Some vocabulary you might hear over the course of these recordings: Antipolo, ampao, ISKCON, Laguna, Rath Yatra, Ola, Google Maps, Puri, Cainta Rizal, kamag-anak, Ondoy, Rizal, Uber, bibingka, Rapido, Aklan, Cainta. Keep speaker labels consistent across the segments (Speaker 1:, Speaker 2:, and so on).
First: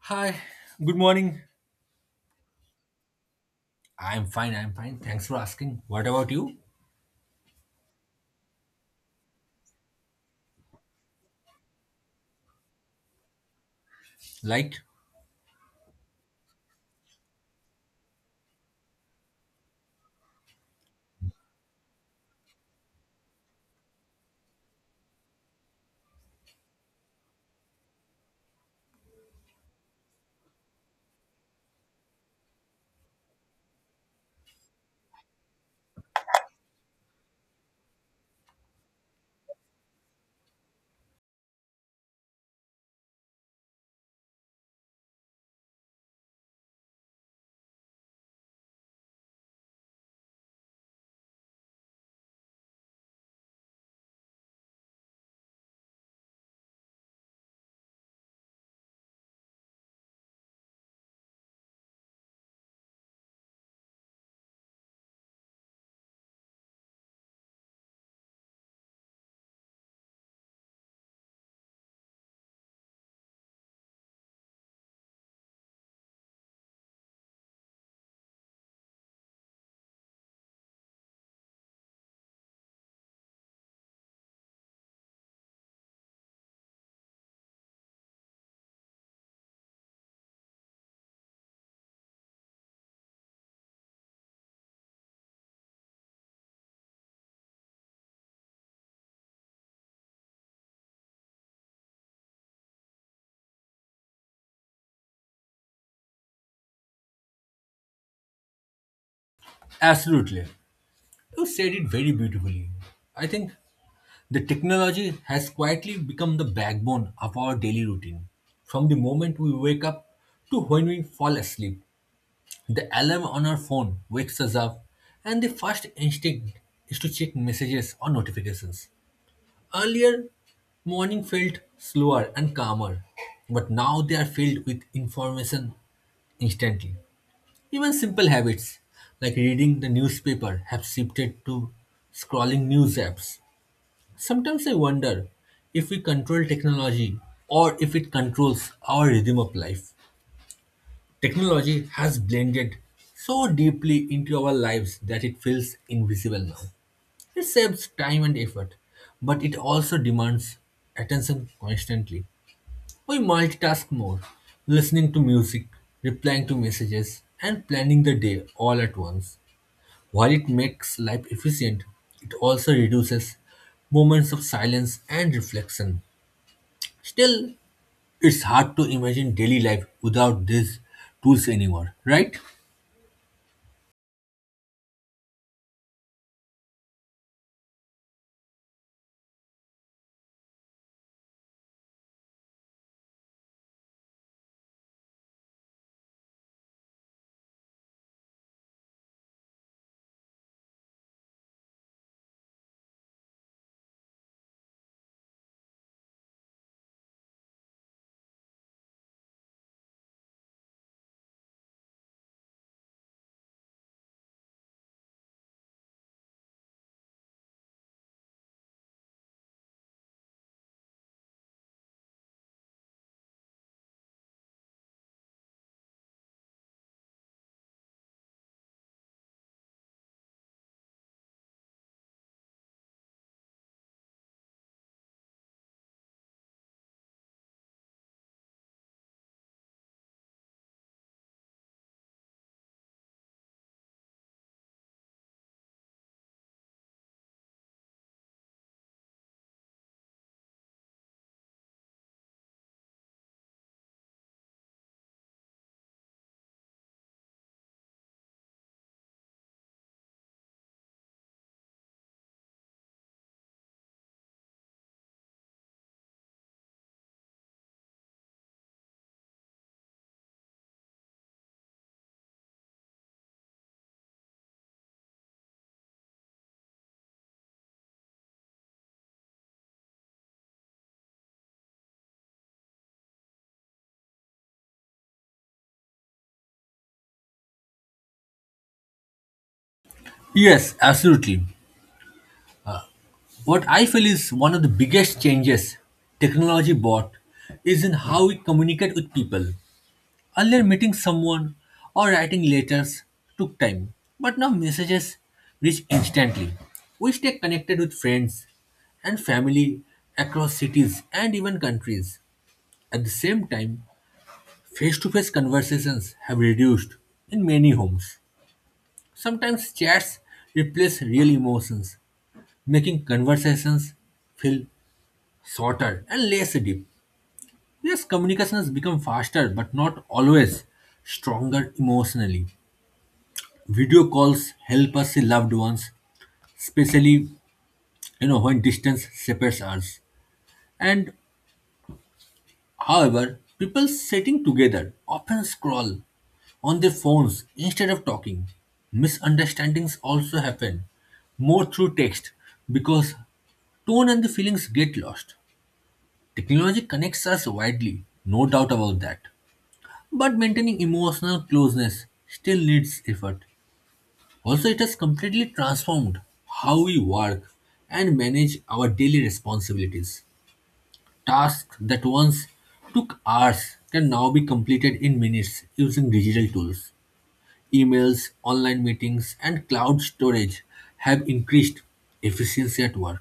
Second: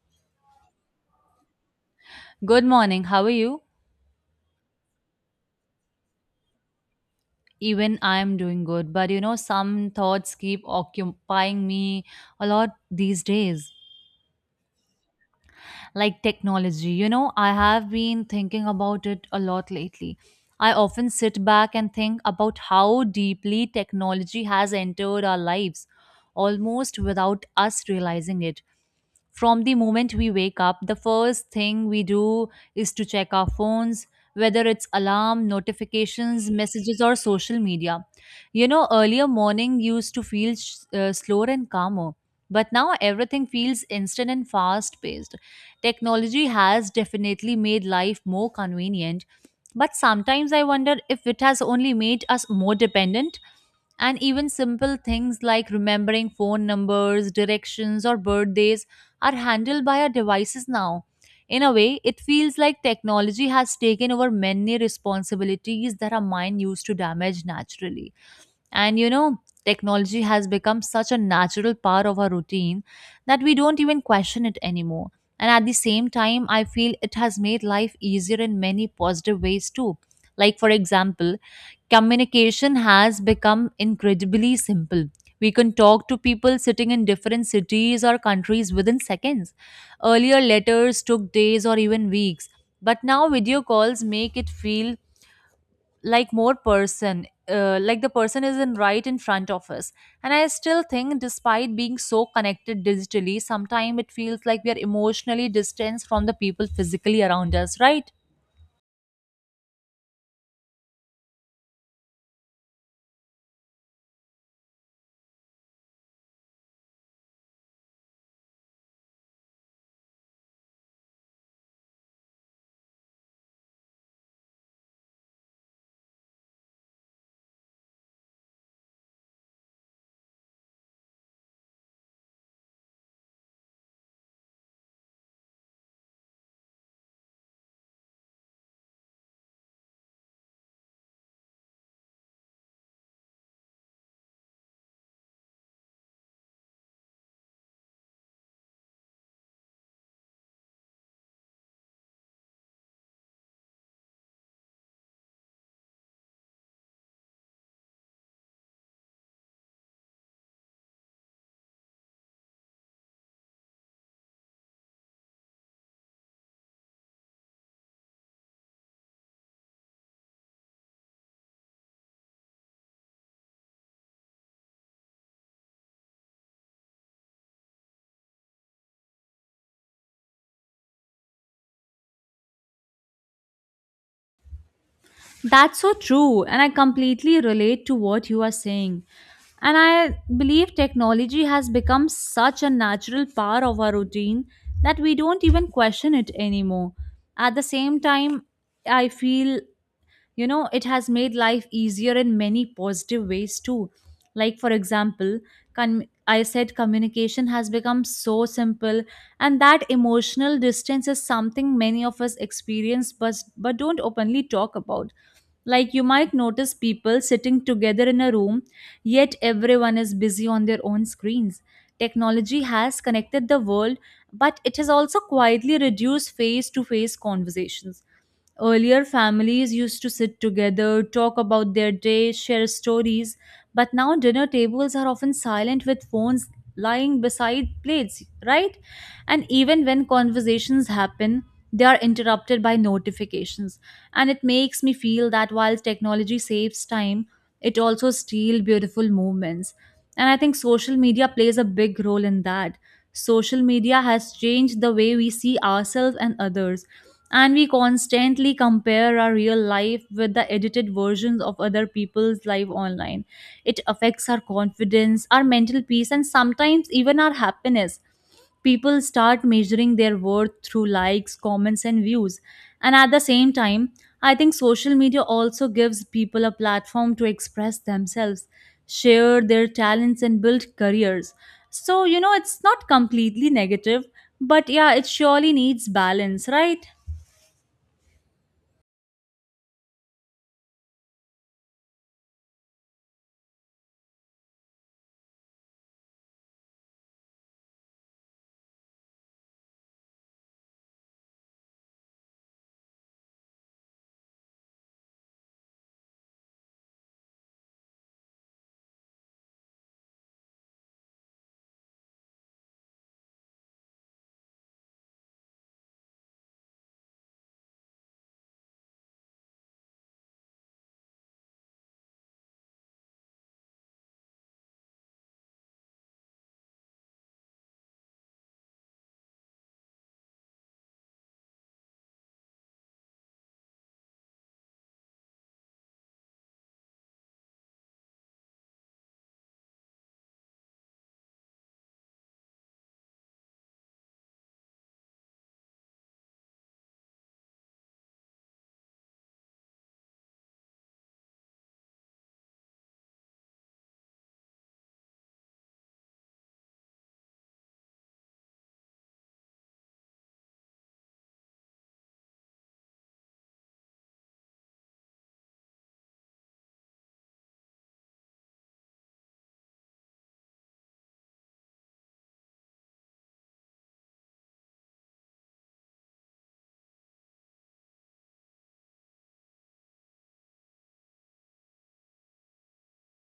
Speaker 1: Hi, good morning.
Speaker 2: Good morning. How are you?
Speaker 1: I'm fine, I'm fine. Thanks for asking. What about you?
Speaker 2: Even I am doing good, but you know, some thoughts keep occupying me a lot these days.
Speaker 1: Light?
Speaker 2: Like technology, you know, I have been thinking about it a lot lately. I often sit back and think about how deeply technology has entered our lives almost without us realizing it. From the moment we wake up, the first thing we do is to check our phones, whether it's alarm notifications, messages, or social media. You know, earlier morning used to feel slower and calmer, but now everything feels instant and fast paced. Technology has definitely made life more convenient, but sometimes I wonder if it has only made us more dependent. And even simple things like remembering phone numbers, directions, or birthdays are handled by our devices now. In a way, it feels like technology has taken over many responsibilities that our mind used to damage naturally. And you know, technology has become such a natural part of our routine that we don't even question it anymore. And at the same time, I feel it has made life easier in many positive ways too. Like, for example, communication has become incredibly simple. We can talk to people sitting in different cities or countries within seconds. Earlier, letters took days or even weeks, but now video calls make it feel like more person like the person is in right in front of us. And I still think, despite being so connected digitally, sometimes it feels like we are emotionally distanced from the people physically around us, right?
Speaker 1: Absolutely. You said it very beautifully. I think the technology has quietly become the backbone of our daily routine. From the moment we wake up to when we fall asleep, the alarm on our phone wakes us up, and the first instinct is to check messages or notifications. Earlier, morning felt slower and calmer, but now they are filled with information instantly. Even simple habits like reading the newspaper have shifted to scrolling news apps. Sometimes I wonder if we control technology or if it controls our rhythm of life. Technology has blended so deeply into our lives that it feels invisible now. It saves time and effort, but it also demands attention constantly. We multitask more, listening to music, replying to messages, and planning the day all at once. While it makes life efficient, it also reduces moments of silence and reflection. Still, it's hard to imagine daily life without these tools anymore, right?
Speaker 2: That's so true, and I completely relate to what you are saying. And I believe technology has become such a natural part of our routine that we don't even question it anymore. At the same time, I feel, you know, it has made life easier in many positive ways too. Like, for example, con- I said communication has become so simple. And that emotional distance is something many of us experience but don't openly talk about. Like, you might notice people sitting together in a room, yet everyone is busy on their own screens. Technology has connected the world, but it has also quietly reduced face to face conversations. Earlier, families used to sit together, talk about their day, share stories, but now dinner tables are often silent with phones lying beside plates, right? And even when conversations happen, they are interrupted by notifications. And it makes me feel that while technology saves time, it also steals beautiful moments. And I think social media plays a big role in that. Social media has changed the way we see ourselves and others, and we constantly compare our real life with the edited versions of other people's life online. It affects our confidence, our mental peace, and sometimes even our happiness. People start measuring their worth through likes, comments, and views. And at the same time, I think social media also gives people a platform to express themselves, share their talents, and build careers. So you know, it's not completely negative, but yeah, it surely needs balance, right?
Speaker 1: Yes, absolutely. What I feel is one of the biggest changes technology brought is in how we communicate with people. Earlier, meeting someone or writing letters took time, but now messages reach instantly. We stay connected with friends and family across cities and even countries. At the same time, face to face conversations have reduced in many homes. Sometimes chats replace real emotions, making conversations feel shorter and less deep. Yes, communication has become faster, but not always stronger emotionally. Video calls help us see loved ones, especially when distance separates us. And however, people sitting together often scroll on their phones instead of talking. Misunderstandings also happen more through text because tone and the feelings get lost. Technology connects us widely, no doubt about that. But maintaining emotional closeness still needs effort. Also, it has completely transformed how we work and manage our daily responsibilities. Tasks that once took hours can now be completed in minutes using digital tools. Emails, online meetings, and cloud storage have increased efficiency at work.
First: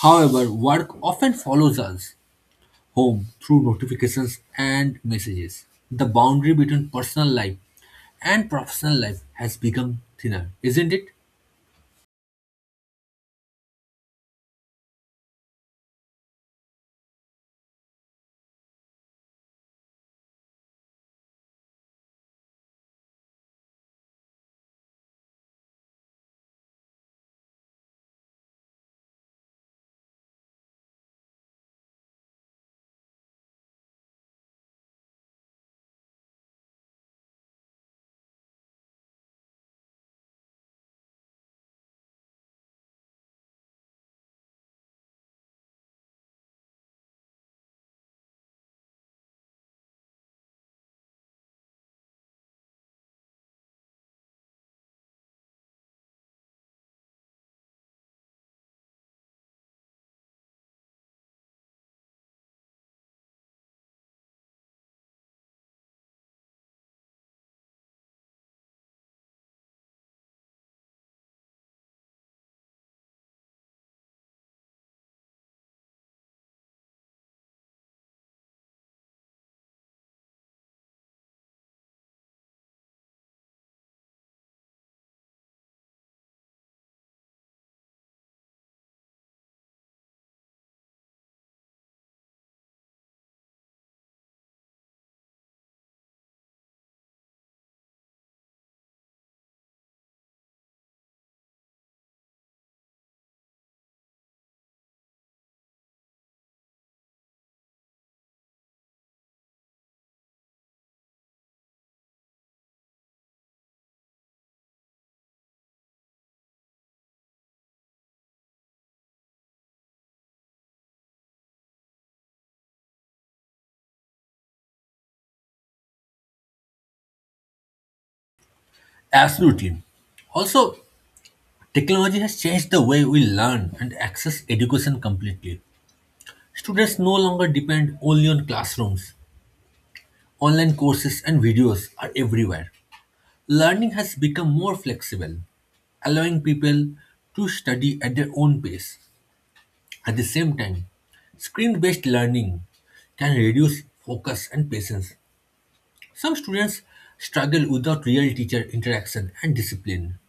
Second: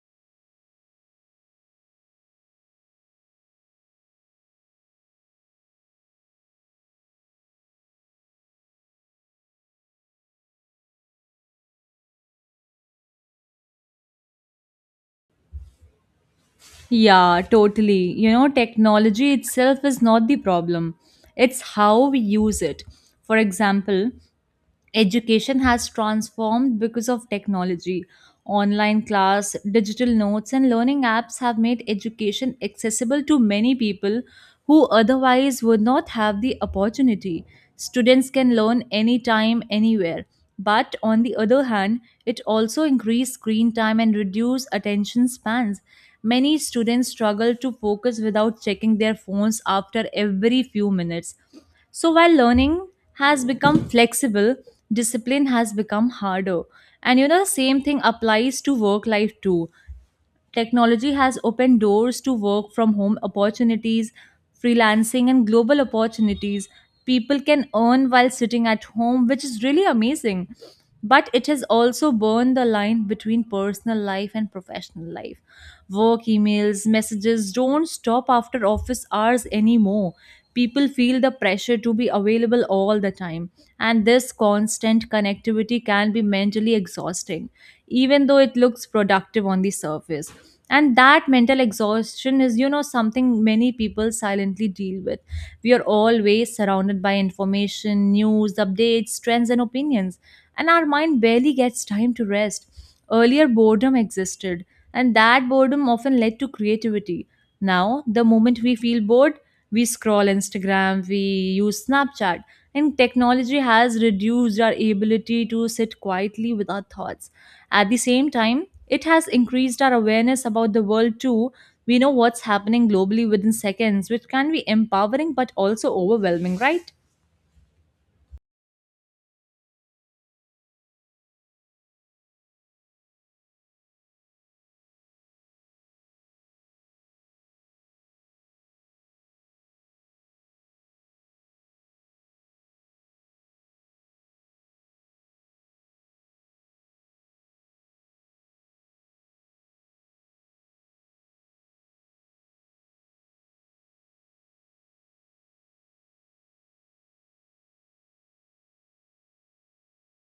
Speaker 1: However, work often follows us home through notifications and messages. The boundary between personal life and professional life has become thinner, isn't it?
Speaker 2: Yeah, totally. You know, technology itself is not the problem, it's how we use it. For example, education has transformed because of technology. Online class, digital notes, and learning apps have made education accessible to many people who otherwise would not have the opportunity. Students can learn anytime, anywhere. But on the other hand, it also increased screen time and reduced attention spans. Many students struggle to focus without checking their phones after every few minutes. So while learning has become flexible, discipline has become harder. And you know, the same thing applies to work life too. Technology has opened doors to work from home opportunities, freelancing, and global opportunities. People can earn while sitting at home, which is really amazing. But it has also burned the line between personal life and professional life. Work emails, messages don't stop after office hours anymore. People feel the pressure to be available all the time, and this constant connectivity can be mentally exhausting even though it looks productive on the surface. And that mental exhaustion is, you know, something many people silently deal with. We are always surrounded by information, news, updates, trends, and opinions, and our mind barely gets time to rest. Earlier, boredom existed, and that boredom often led to creativity. Now, the moment we feel bored, we scroll Instagram, we use Snapchat, and technology has reduced our ability to sit quietly with our thoughts. At the same time, it has increased our awareness about the world too. We know what's happening globally within seconds, which can be empowering but also overwhelming, right?
Speaker 1: Absolutely. Also, technology has changed the way we learn and access education completely. Students no longer depend only on classrooms. Online courses and videos are everywhere. Learning has become more flexible, allowing people to study at their own pace. At the same time, screen-based learning can reduce focus and patience. Some students struggle without real teacher interaction and discipline.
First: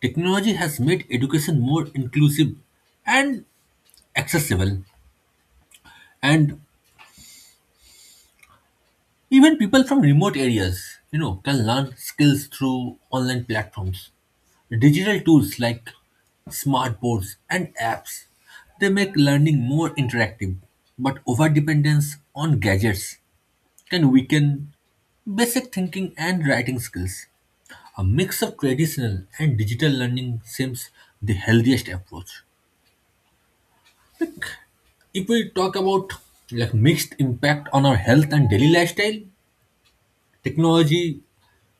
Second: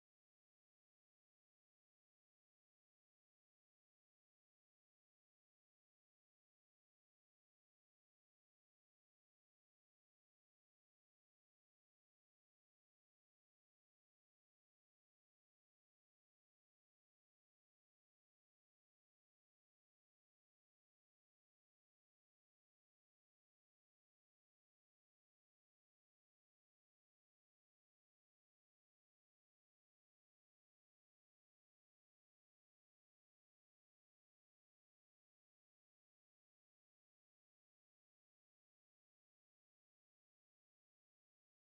Speaker 1: Technology has made education more inclusive and accessible, and even people from remote areas, can learn skills through online platforms. Digital tools like smart boards and apps, they make learning more interactive. But overdependence on gadgets can weaken basic thinking and writing skills. A mix of traditional and digital learning seems the healthiest approach. If we talk about like mixed impact on our health and daily lifestyle, technology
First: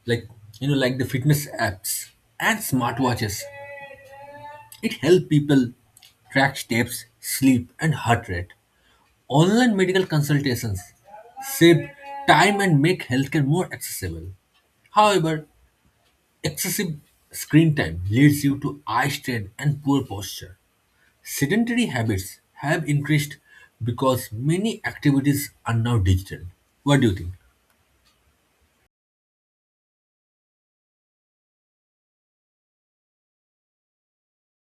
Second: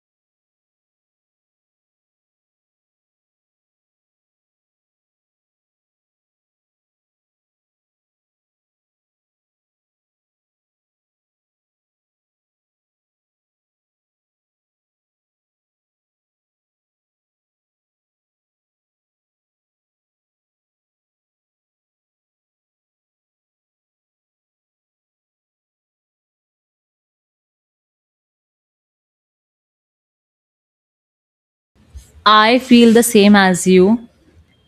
Speaker 1: like like the fitness apps and smartwatches, it help people track steps, sleep, and heart rate. Online medical consultations save time and make healthcare more accessible. However, excessive screen time leads you to eye strain and poor posture. Sedentary habits have increased because many activities are now digital. What do you think?
Speaker 2: I feel the same as you.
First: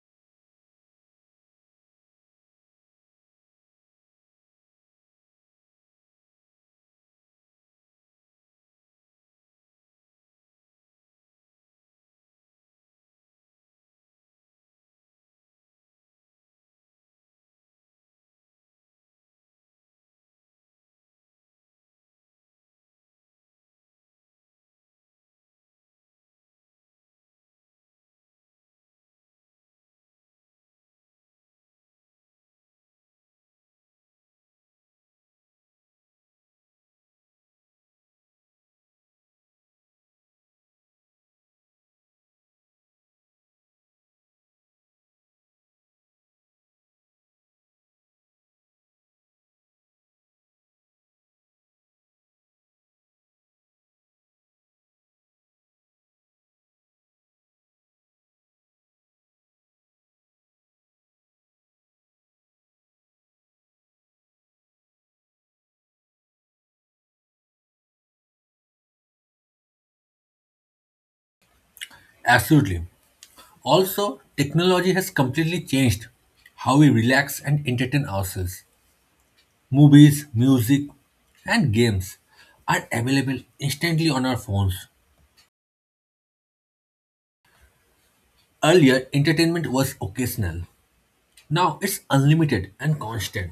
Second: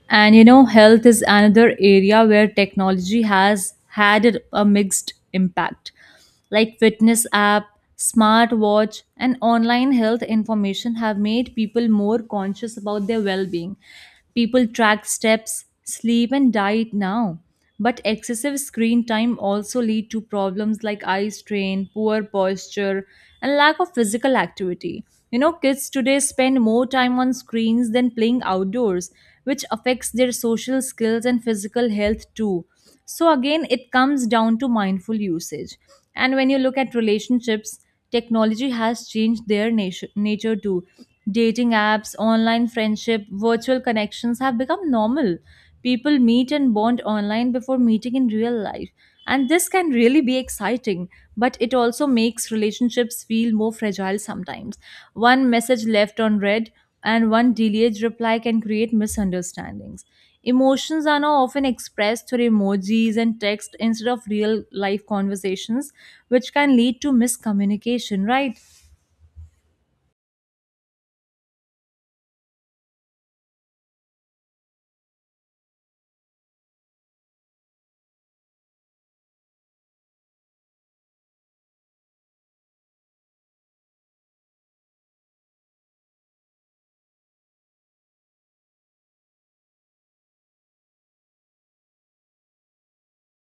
Speaker 2: And you know, health is another area where technology has had a mixed impact. Like fitness app, smartwatch, and online health information have made people more conscious about their well being. People track steps, sleep, and diet now. But excessive screen time also lead to problems like eye strain, poor posture, and lack of physical activity. You know, kids today spend more time on screens than playing outdoors, which affects their social skills and physical health too. So again, it comes down to mindful usage. And when you look at relationships, technology has changed their nature too. Dating apps, online friendship, virtual connections have become normal. People meet and bond online before meeting in real life, and this can really be exciting, but it also makes relationships feel more fragile sometimes. One message left unread and one delayed reply can create misunderstandings. Emotions are now often expressed through emojis and text instead of real life conversations, which can lead to miscommunication, right?
Speaker 1: Absolutely. Also, technology has completely changed how we relax and entertain ourselves. Movies, music, and games are available instantly on our phones. Earlier, entertainment was occasional. Now it's unlimited and constant.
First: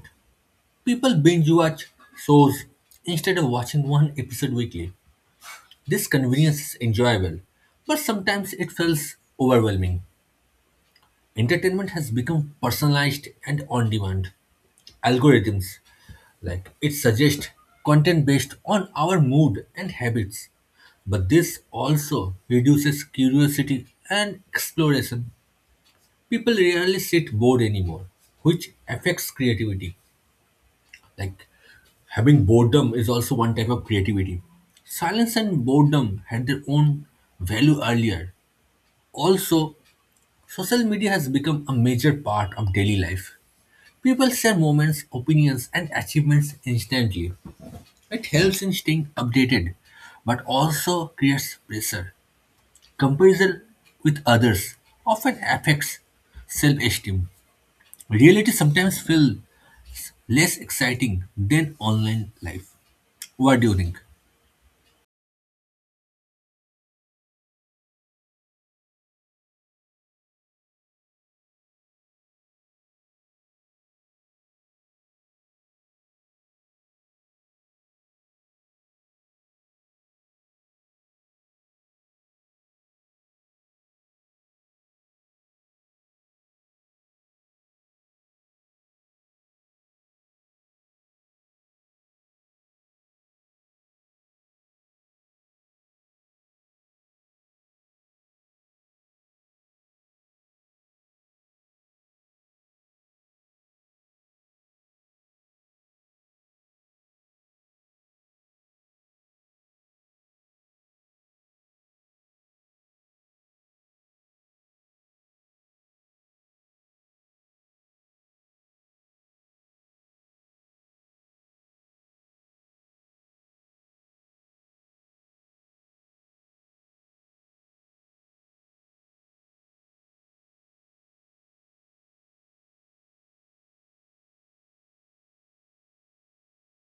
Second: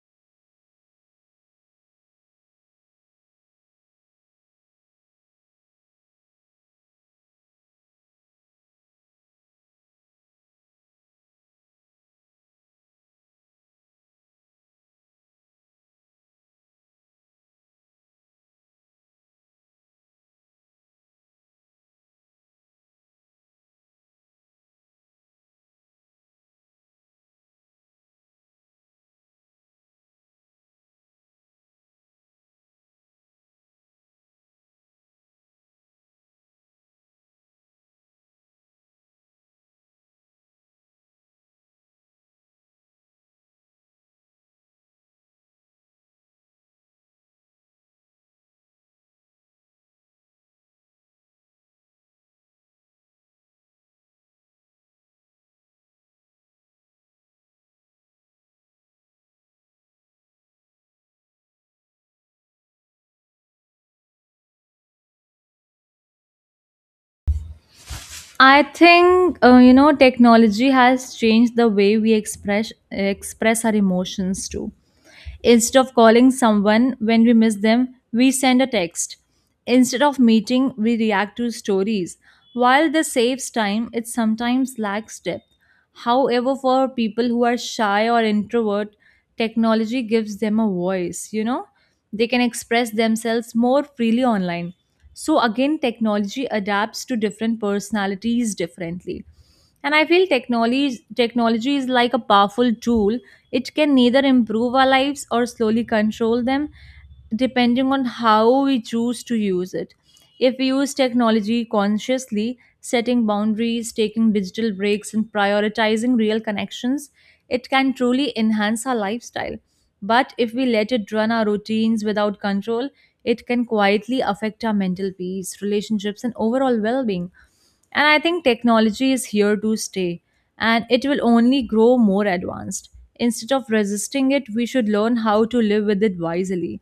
Speaker 1: People binge watch shows instead of watching one episode weekly. This convenience is enjoyable, but sometimes it feels overwhelming. Entertainment has become personalized and on demand. Algorithms, like it suggests content based on our mood and habits. But this also reduces curiosity and exploration. People rarely sit bored anymore, which affects creativity. Like, having boredom is also one type of creativity. Silence and boredom had their own value earlier. Also, social media has become a major part of daily life. People share moments, opinions, and achievements instantly. It helps in staying updated, but also creates pressure. Comparison with others often affects self esteem. Reality sometimes feels less exciting than online life. What do you think?
Speaker 2: I think you know, technology has changed the way we express our emotions too. Instead of calling someone when we miss them, we send a text. Instead of meeting, we react to stories. While this saves time, it sometimes lacks depth. However, for people who are shy or introvert, technology gives them a voice, you know? They can express themselves more freely online. So, again, technology adapts to different personalities differently. And I feel technology is like a powerful tool. It can neither improve our lives or slowly control them, depending on how we choose to use it. If we use technology consciously, setting boundaries, taking digital breaks, and prioritizing real connections, it can truly enhance our lifestyle. But if we let it run our routines without control, it can quietly affect our mental peace, relationships, and overall well being. And I think technology is here to stay, and it will only grow more advanced. Instead of resisting it, we should learn how to live with it wisely.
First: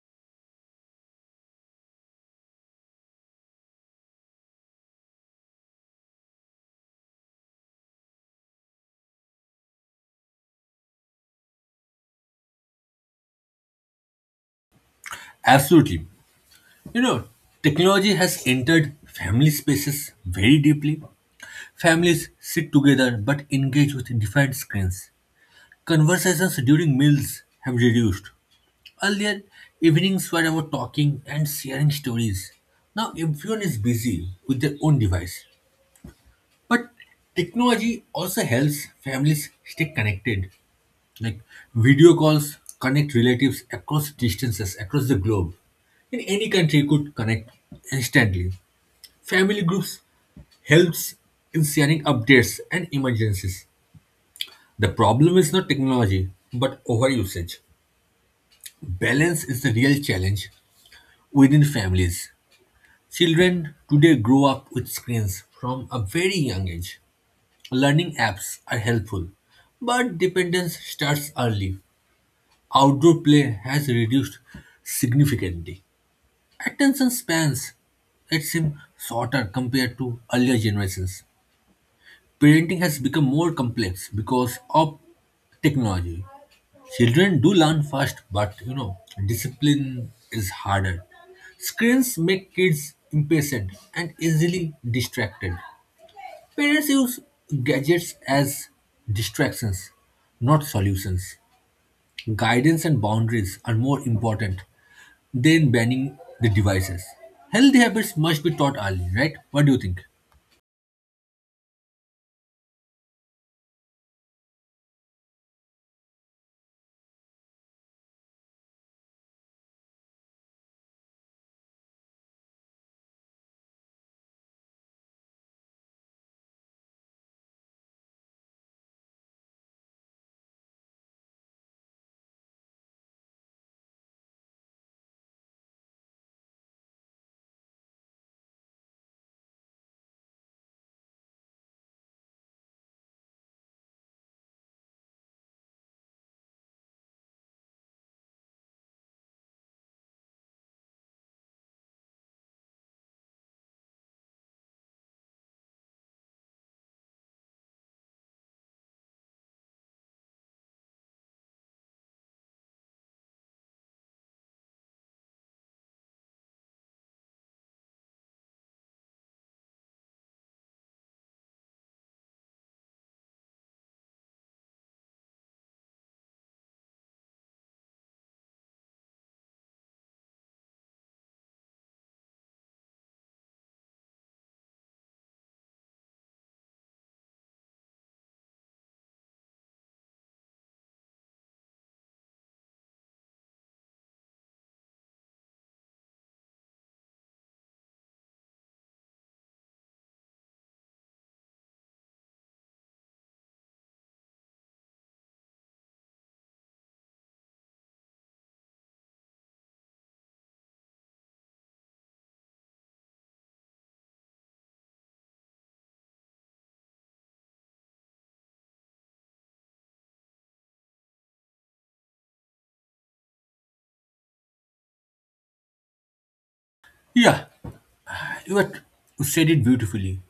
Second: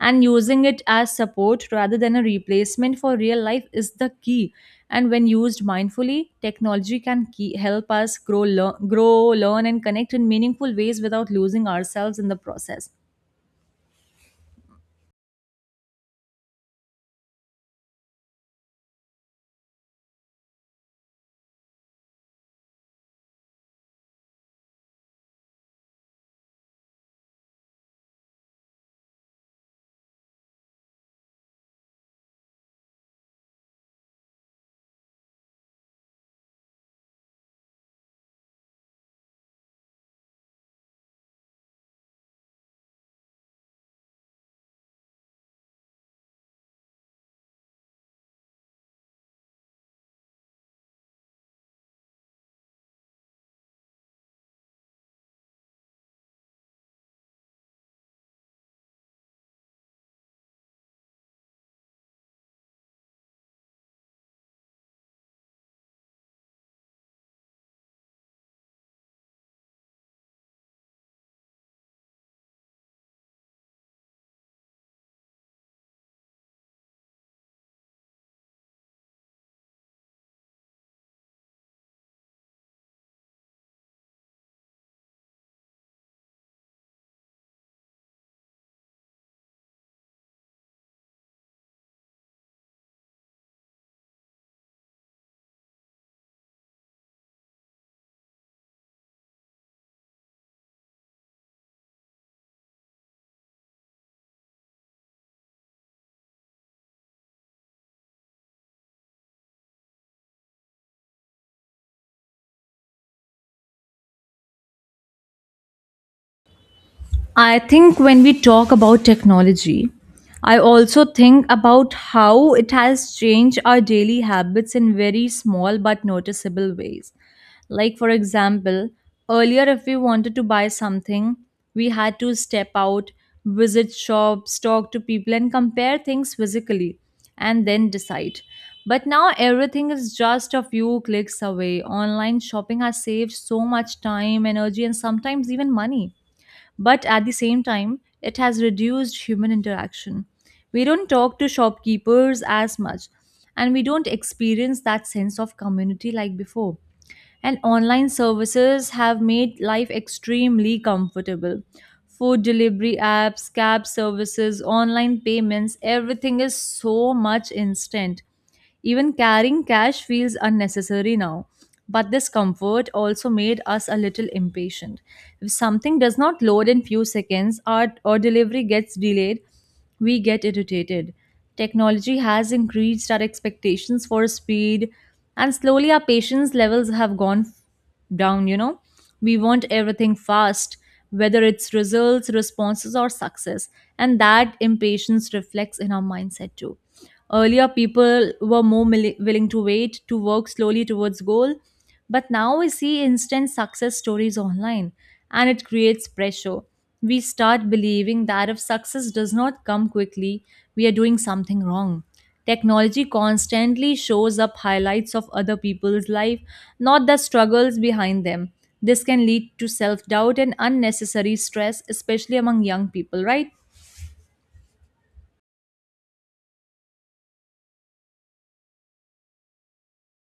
Speaker 2: And using it as support rather than a replacement for real life is the key. And when used mindfully, technology can key, help us grow, learn, and connect in meaningful ways without losing ourselves in the process.
Speaker 1: Absolutely. You know, Technology has entered family spaces very deeply. Families sit together but engage with different screens. Conversations during meals have reduced. Earlier, evenings were about talking and sharing stories. Now everyone is busy with their own device. But technology also helps families stay connected. Like, video calls connect relatives across distances, across the globe. In any country you could connect instantly. Family groups helps in sharing updates and emergencies. The problem is not technology, but overusage. Balance is the real challenge within families. Children today grow up with screens from a very young age. Learning apps are helpful, but dependence starts early. Outdoor play has reduced significantly. Attention spans, it seems, shorter compared to earlier generations. Parenting has become more complex because of technology. Children do learn fast, but discipline is harder. Screens make kids impatient and easily distracted. Parents use gadgets as distractions, not solutions. Guidance and boundaries are more important than banning the devices. Healthy habits must be taught early, right? What do you think?
Speaker 2: I think when we talk about technology, I also think about how it has changed our daily habits in very small but noticeable ways. Like, for example, earlier, if we wanted to buy something, we had to step out, visit shops, talk to people, and compare things physically, and then decide. But now everything is just a few clicks away. Online shopping has saved so much time, energy, and sometimes even money, but at the same time, it has reduced human interaction. We don't talk to shopkeepers as much, and we don't experience that sense of community like before. And online services have made life extremely comfortable. Food delivery apps, cab services, online payments, everything is so much instant. Even carrying cash feels unnecessary now. But this comfort also made us a little impatient. If something does not load in few seconds, or delivery gets delayed, we get irritated. Technology has increased our expectations for speed, and slowly our patience levels have gone down, you know. We want everything fast, whether it's results, responses, or success, and that impatience reflects in our mindset too. Earlier, people were more willing to wait, to work slowly towards goal, but now we see instant success stories online, and it creates pressure. We start believing that if success does not come quickly, we are doing something wrong. Technology constantly shows up highlights of other people's life, not the struggles behind them. This can lead to self doubt and unnecessary stress, especially among young people, right?
Speaker 1: Yeah, you had said it beautifully.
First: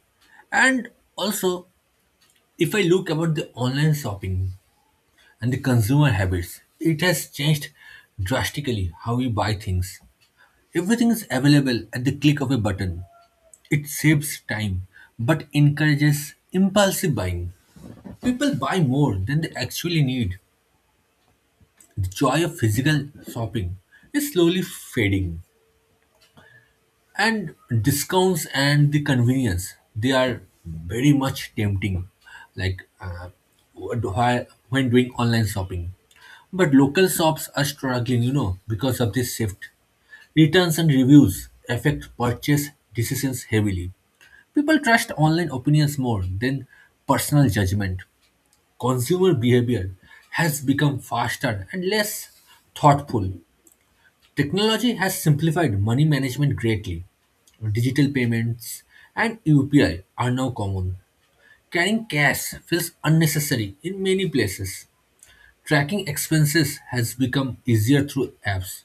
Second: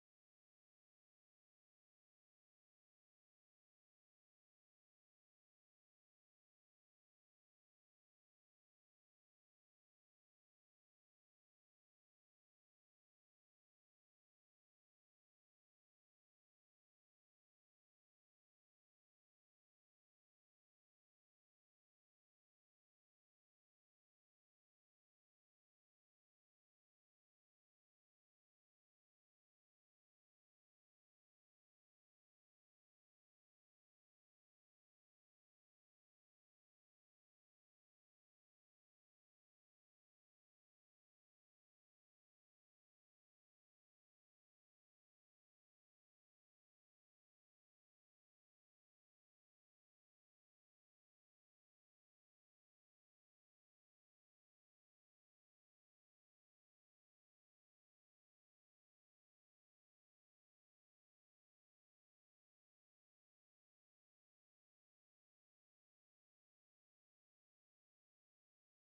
Speaker 1: And also, if I look about the online shopping and the consumer habits, it has changed drastically how we buy things. Everything is available at the click of a button. It saves time but encourages impulsive buying. People buy more than they actually need. The joy of physical shopping is slowly fading. And discounts and the convenience, they are very much tempting, like what- when doing online shopping. But local shops are struggling, because of this shift. Returns and reviews affect purchase decisions heavily. People trust online opinions more than personal judgment. Consumer behavior has become faster and less thoughtful. Technology has simplified money management greatly. Digital payments and UPI are now common. Carrying cash feels unnecessary in many places. Tracking expenses has become easier through apps.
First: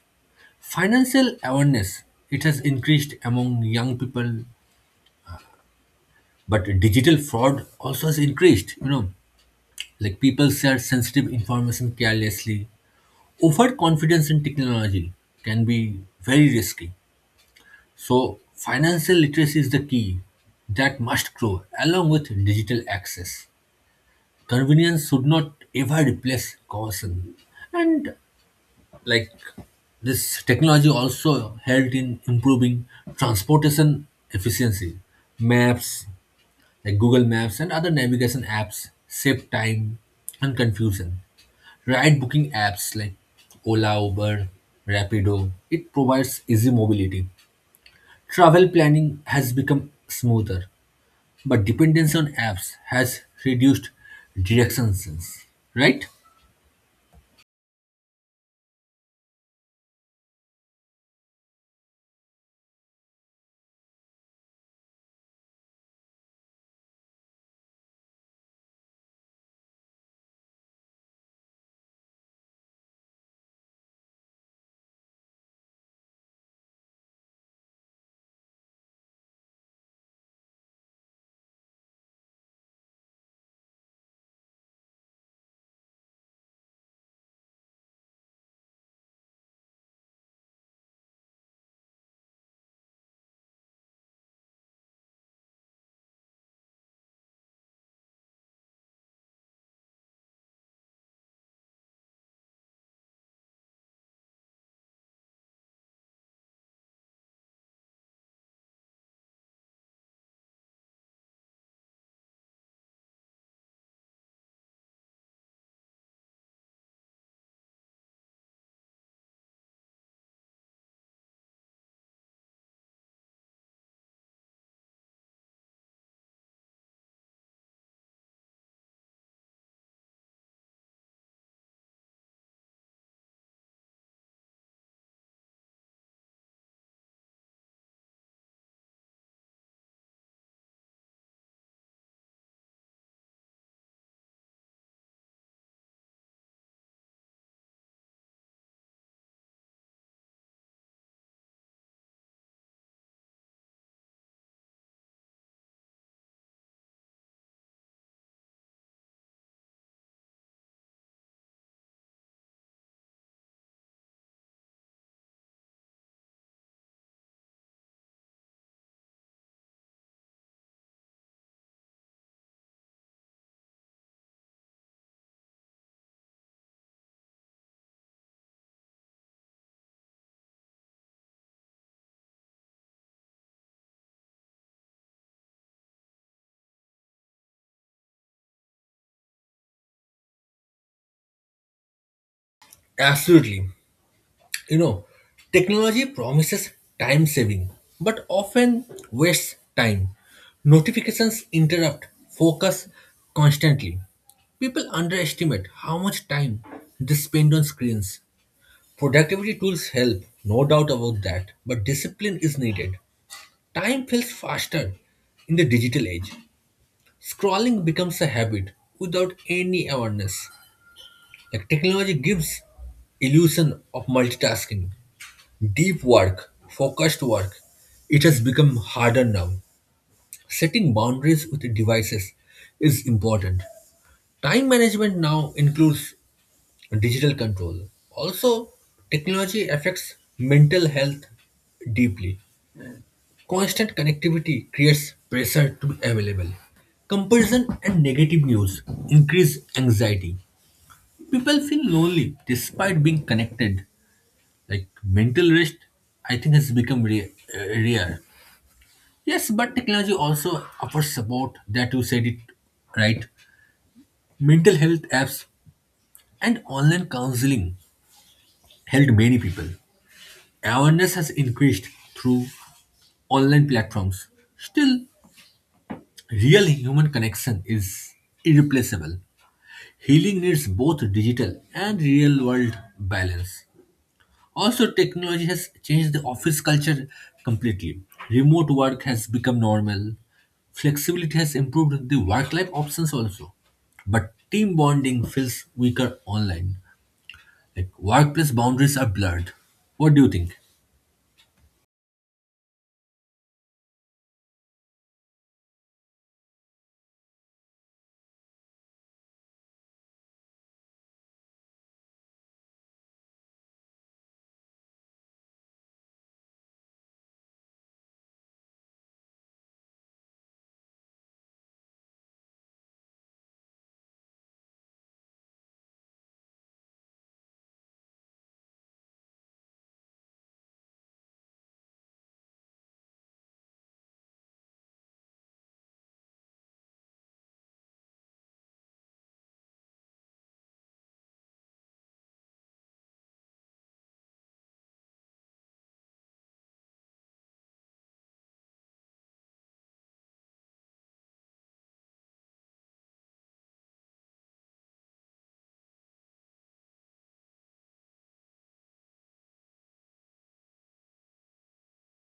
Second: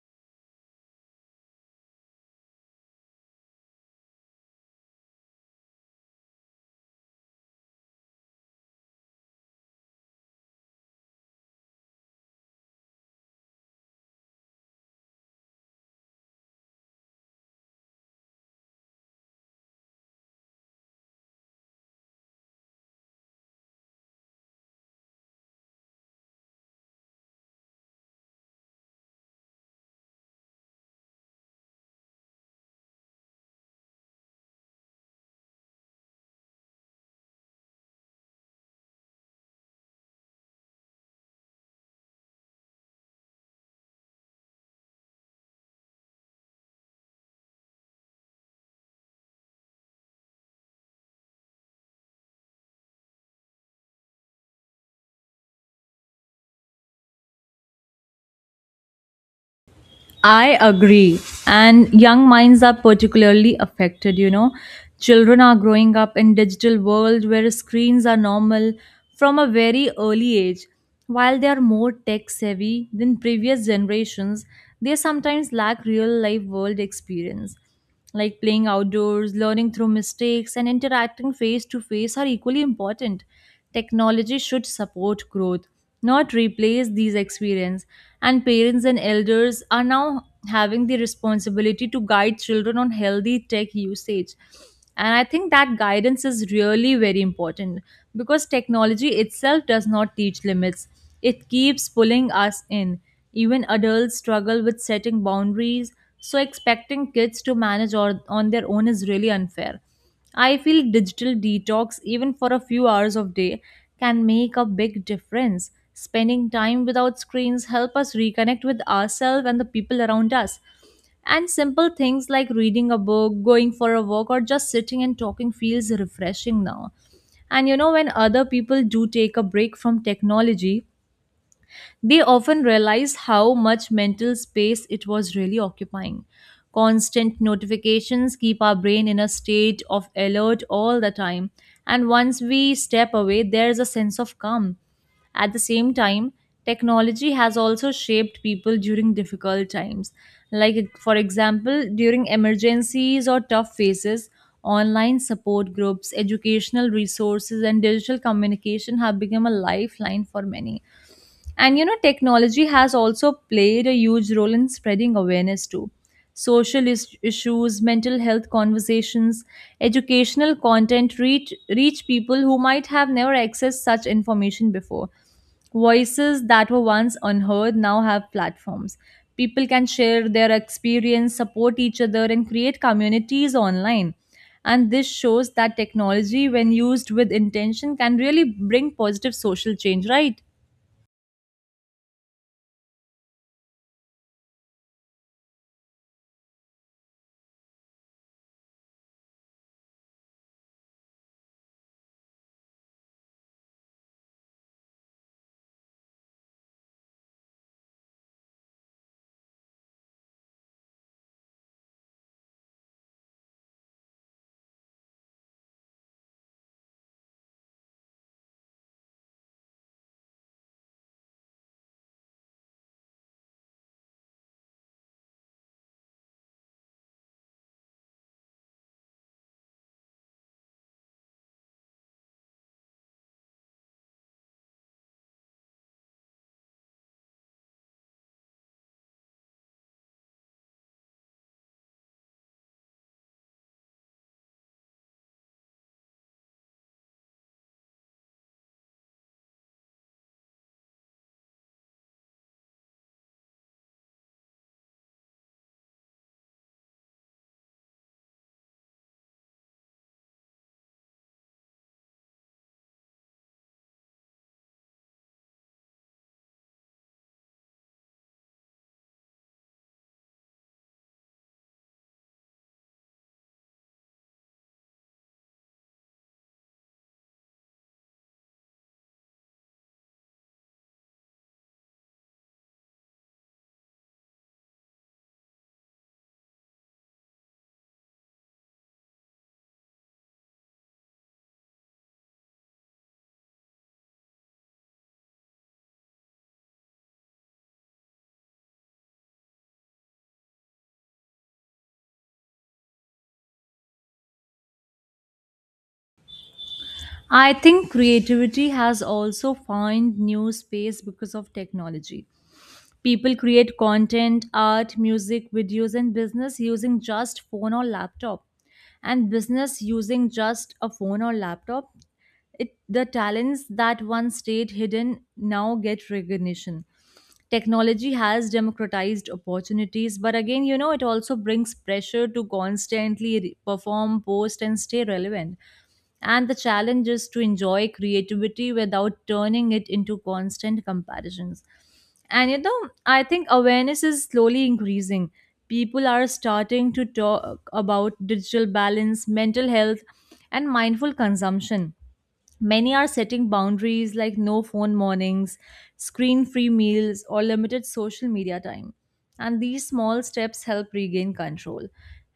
Speaker 1: Financial awareness, it has increased among young people, but digital fraud also has increased, like people share sensitive information carelessly. Overconfidence in technology can be very risky. So, financial literacy is the key that must grow along with digital access. Convenience should not ever replace caution. And like this, technology also helped in improving transportation efficiency. Maps, like Google Maps and other navigation apps, save time and confusion. Ride booking apps like Ola, Uber, Rapido, it provides easy mobility. Travel planning has become smoother, but dependence on apps has reduced direction sense, right?
Speaker 2: I agree. And young minds are particularly affected, you know. Children are growing up in digital world where screens are normal from a very early age. While they are more tech savvy than previous generations, they sometimes lack real life world experience. Like playing outdoors, learning through mistakes, and interacting face to face are equally important. Technology should support growth, not replace these experiences. And parents and elders are now having the responsibility to guide children on healthy tech usage. And I think that guidance is really very important because technology itself does not teach limits, it keeps pulling us in. Even adults struggle with setting boundaries, so expecting kids to manage or, on their own is really unfair. I feel digital detox, even for a few hours of day, can make a big difference. Spending time without screens help us reconnect with ourselves and the people around us. And simple things like reading a book, going for a walk, or just sitting and talking feels refreshing now. And you know, when other people do take a break from technology, they often realized how much mental space it was really occupying. Constant notifications keep our brain in a state of alert all the time, and once we step away, there's a sense of calm. At the same time, technology has also shaped people during difficult times. Like, for example, during emergencies or tough phases, online support groups, educational resources, and digital communication have become a lifeline for many. And you know, technology has also played a huge role in spreading awareness too. Issues, mental health conversations, educational content reach people who might have never accessed such information before. Voices that were once unheard now have platforms. People can share their experience, support each other, and create communities online. And this shows that technology, when used with intention, can really bring positive social change, right?
Speaker 1: Absolutely. You know, Technology promises time saving, but often wastes time. Notifications interrupt focus constantly. People underestimate how much time they spend on screens. Productivity tools help, no doubt about that, but discipline is needed. Time feels faster in the digital age. Scrolling becomes a habit without any awareness. Like, technology gives illusion of multitasking. Deep work, focused work, it has become harder now. Setting boundaries with devices is important. Time management now includes digital control. Also, technology affects mental health deeply. Constant connectivity creates pressure to be available. Comparison and negative news increase anxiety. People feel lonely despite being connected. Like mental rest, I think has become rare. Yes, but technology also offers support, that you said it right. Mental health apps and online counseling helped many people. Awareness has increased through online platforms. Still, real human connection is irreplaceable. Healing needs both digital and real world balance. Also, technology has changed the office culture completely. Remote work has become normal. Flexibility has improved the work life options also. But team bonding feels weaker online. Like, workplace boundaries are blurred. What do you think?
Speaker 2: I think creativity has also found new space because of technology. People create content, art, music, videos, and business using just phone or laptop. And business using just a phone or laptop. It, the talents that once stayed hidden now get recognition. Technology has democratized opportunities, but again, you know, it also brings pressure to constantly perform, post, and stay relevant and the challenge is to enjoy creativity without turning it into constant comparisons. And you know, I think awareness is slowly increasing. People are starting to talk about digital balance, mental health, and mindful consumption. Many are setting boundaries like no phone mornings, screen free meals, or limited social media time. And these small steps help regain control.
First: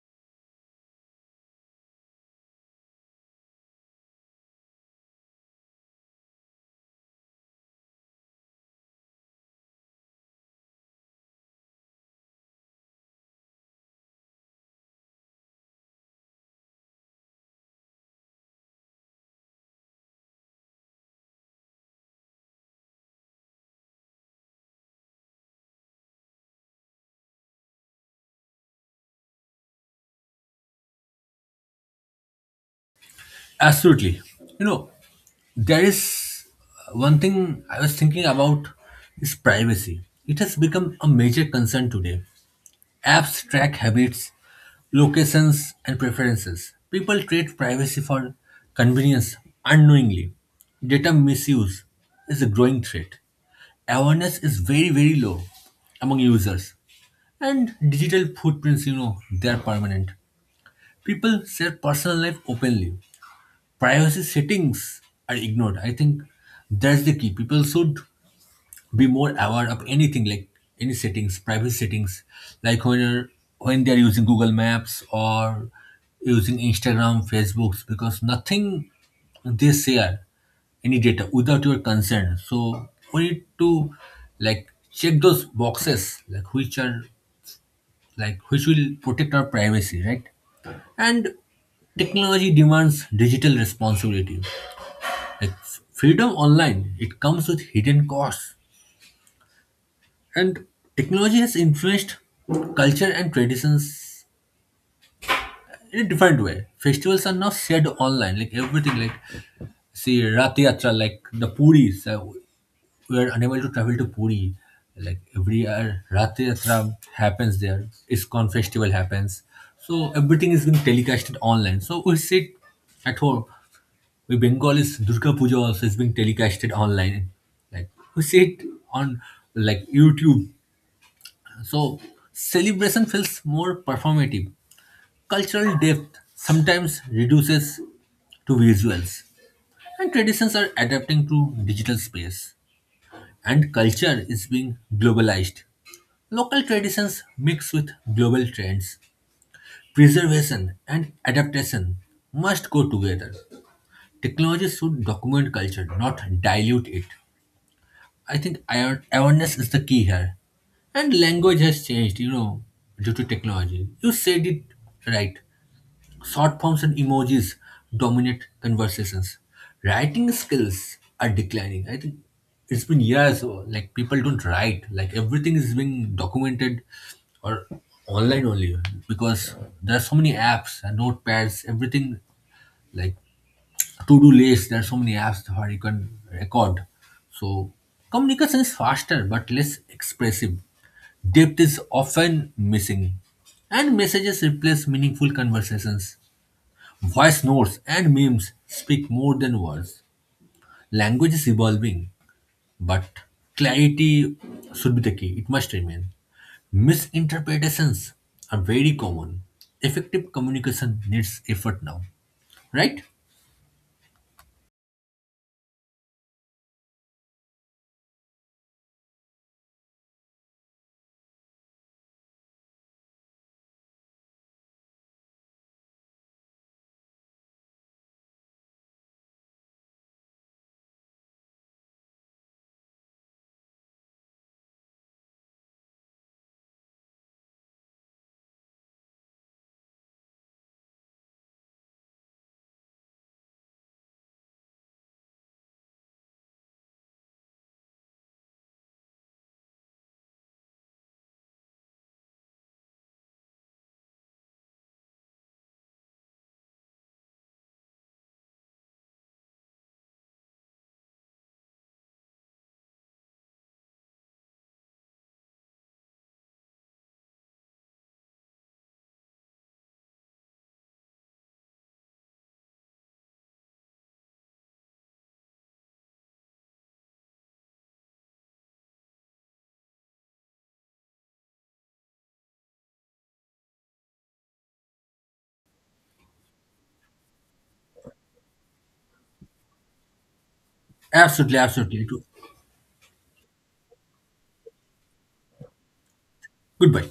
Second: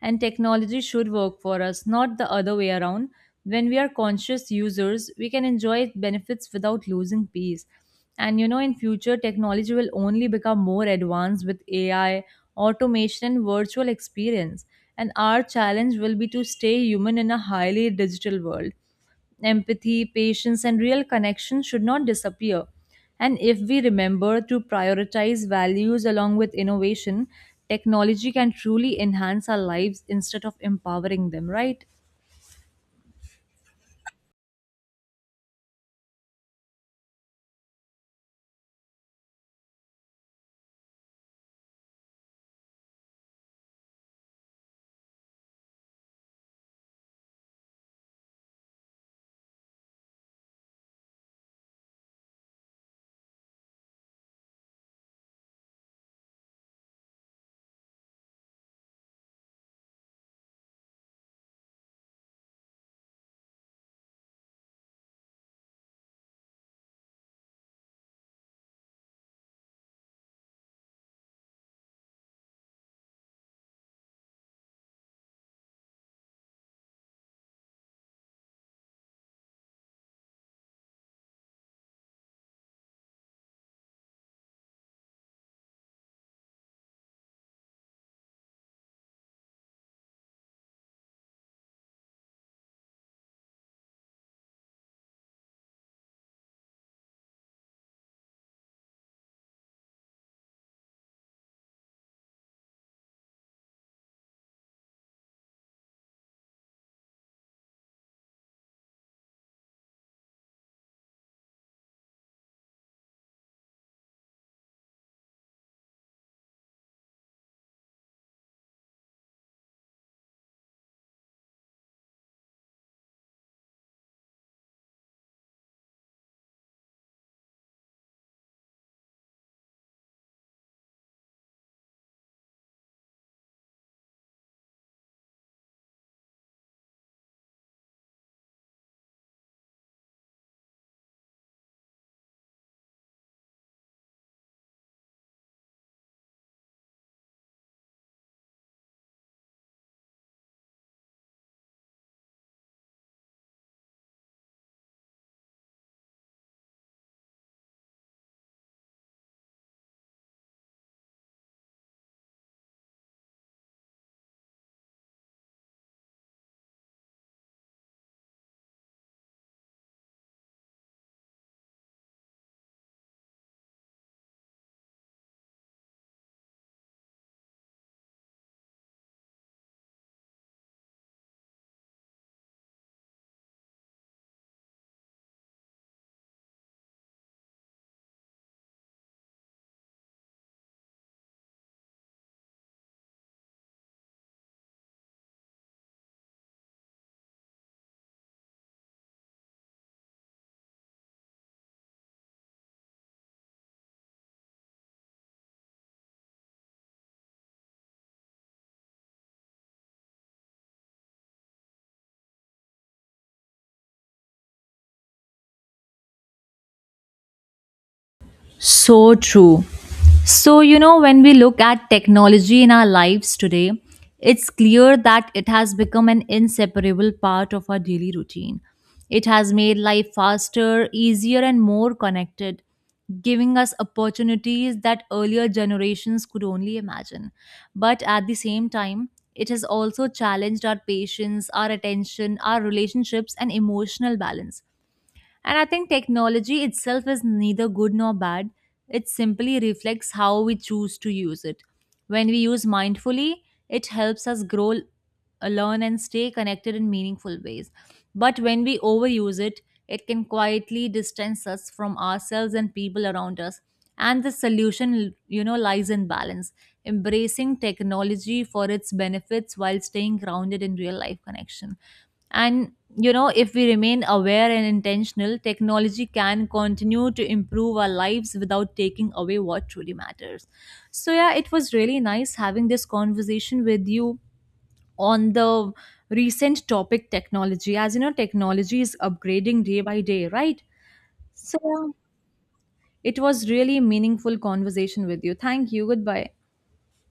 Speaker 2: And technology should work for us, not the other way around. When we are conscious users, we can enjoy its benefits without losing peace. And you know, in future, technology will only become more advanced with AI, automation, and virtual experience. And our challenge will be to stay human in a highly digital world. Empathy, patience, and real connection should not disappear. And if we remember to prioritize values along with innovation, technology can truly enhance our lives instead of empowering them, right?
Speaker 1: Absolutely. You know, There is one thing I was thinking about is privacy. It has become a major concern today. Apps track habits, locations, and preferences. People trade privacy for convenience unknowingly. Data misuse is a growing threat. Awareness is very, very low among users. And digital footprints, they are permanent. People share personal life openly. Privacy settings are ignored. I think that's the key. People should be more aware of anything like any settings, privacy settings, like when they're using Google Maps or using Instagram, Facebooks, because nothing they share any data without your consent. So we need to, like, check those boxes, like which are like which will protect our privacy, right? And technology demands digital responsibility, like freedom online, it comes with hidden costs. And technology has influenced culture and traditions in a different way. Festivals are now shared online, like everything, like see Rath Yatra, like the Puris. We are unable to travel to Puri. Like every year, Rath Yatra happens there. ISKCON festival happens. So everything is being telecasted online. So we sit at home. We Bengalis, Durga Puja also is being telecasted online. Like, we see it on like YouTube. So celebration feels more performative. Cultural depth sometimes reduces to visuals. And traditions are adapting to digital space. And culture is being globalized. Local traditions mix with global trends. Preservation and adaptation must go together. Technology should document culture, not dilute it. I think awareness is the key here. And language has changed, due to technology. You said it right. Short forms and emojis dominate conversations. Writing skills are declining. I think it's been years, like people don't write. Like everything is being documented or online only because there are so many apps and notepads, everything like to-do list. There are so many apps where you can record. So communication is faster but less expressive. Depth is often missing. And messages replace meaningful conversations. Voice notes and memes speak more than words. Language is evolving, but clarity should be the key. It must remain. Misinterpretations are very common. Effective communication needs effort now. Right?
Speaker 2: So true. So, you know, when we look at technology in our lives today, it's clear that it has become an inseparable part of our daily routine. It has made life faster, easier, and more connected, giving us opportunities that earlier generations could only imagine. But at the same time, it has also challenged our patience, our attention, our relationships, and emotional balance and I think technology itself is neither good nor bad. It simply reflects how we choose to use it. When we use mindfully, it helps us grow, learn, and stay connected in meaningful ways. But when we overuse it, it can quietly distance us from ourselves and people around us. And the solution, you know, lies in balance, embracing technology for its benefits while staying grounded in real life connection. And you know, if we remain aware and intentional, technology can continue to improve our lives without taking away what truly matters. So, yeah, it was really nice having this conversation with you on the recent topic technology. As you know, technology is upgrading day by day, right? So,
Speaker 1: Absolutely,
Speaker 2: yeah,
Speaker 1: absolutely.
Speaker 2: it was really meaningful conversation with you. Thank you. Goodbye.
Speaker 1: Goodbye.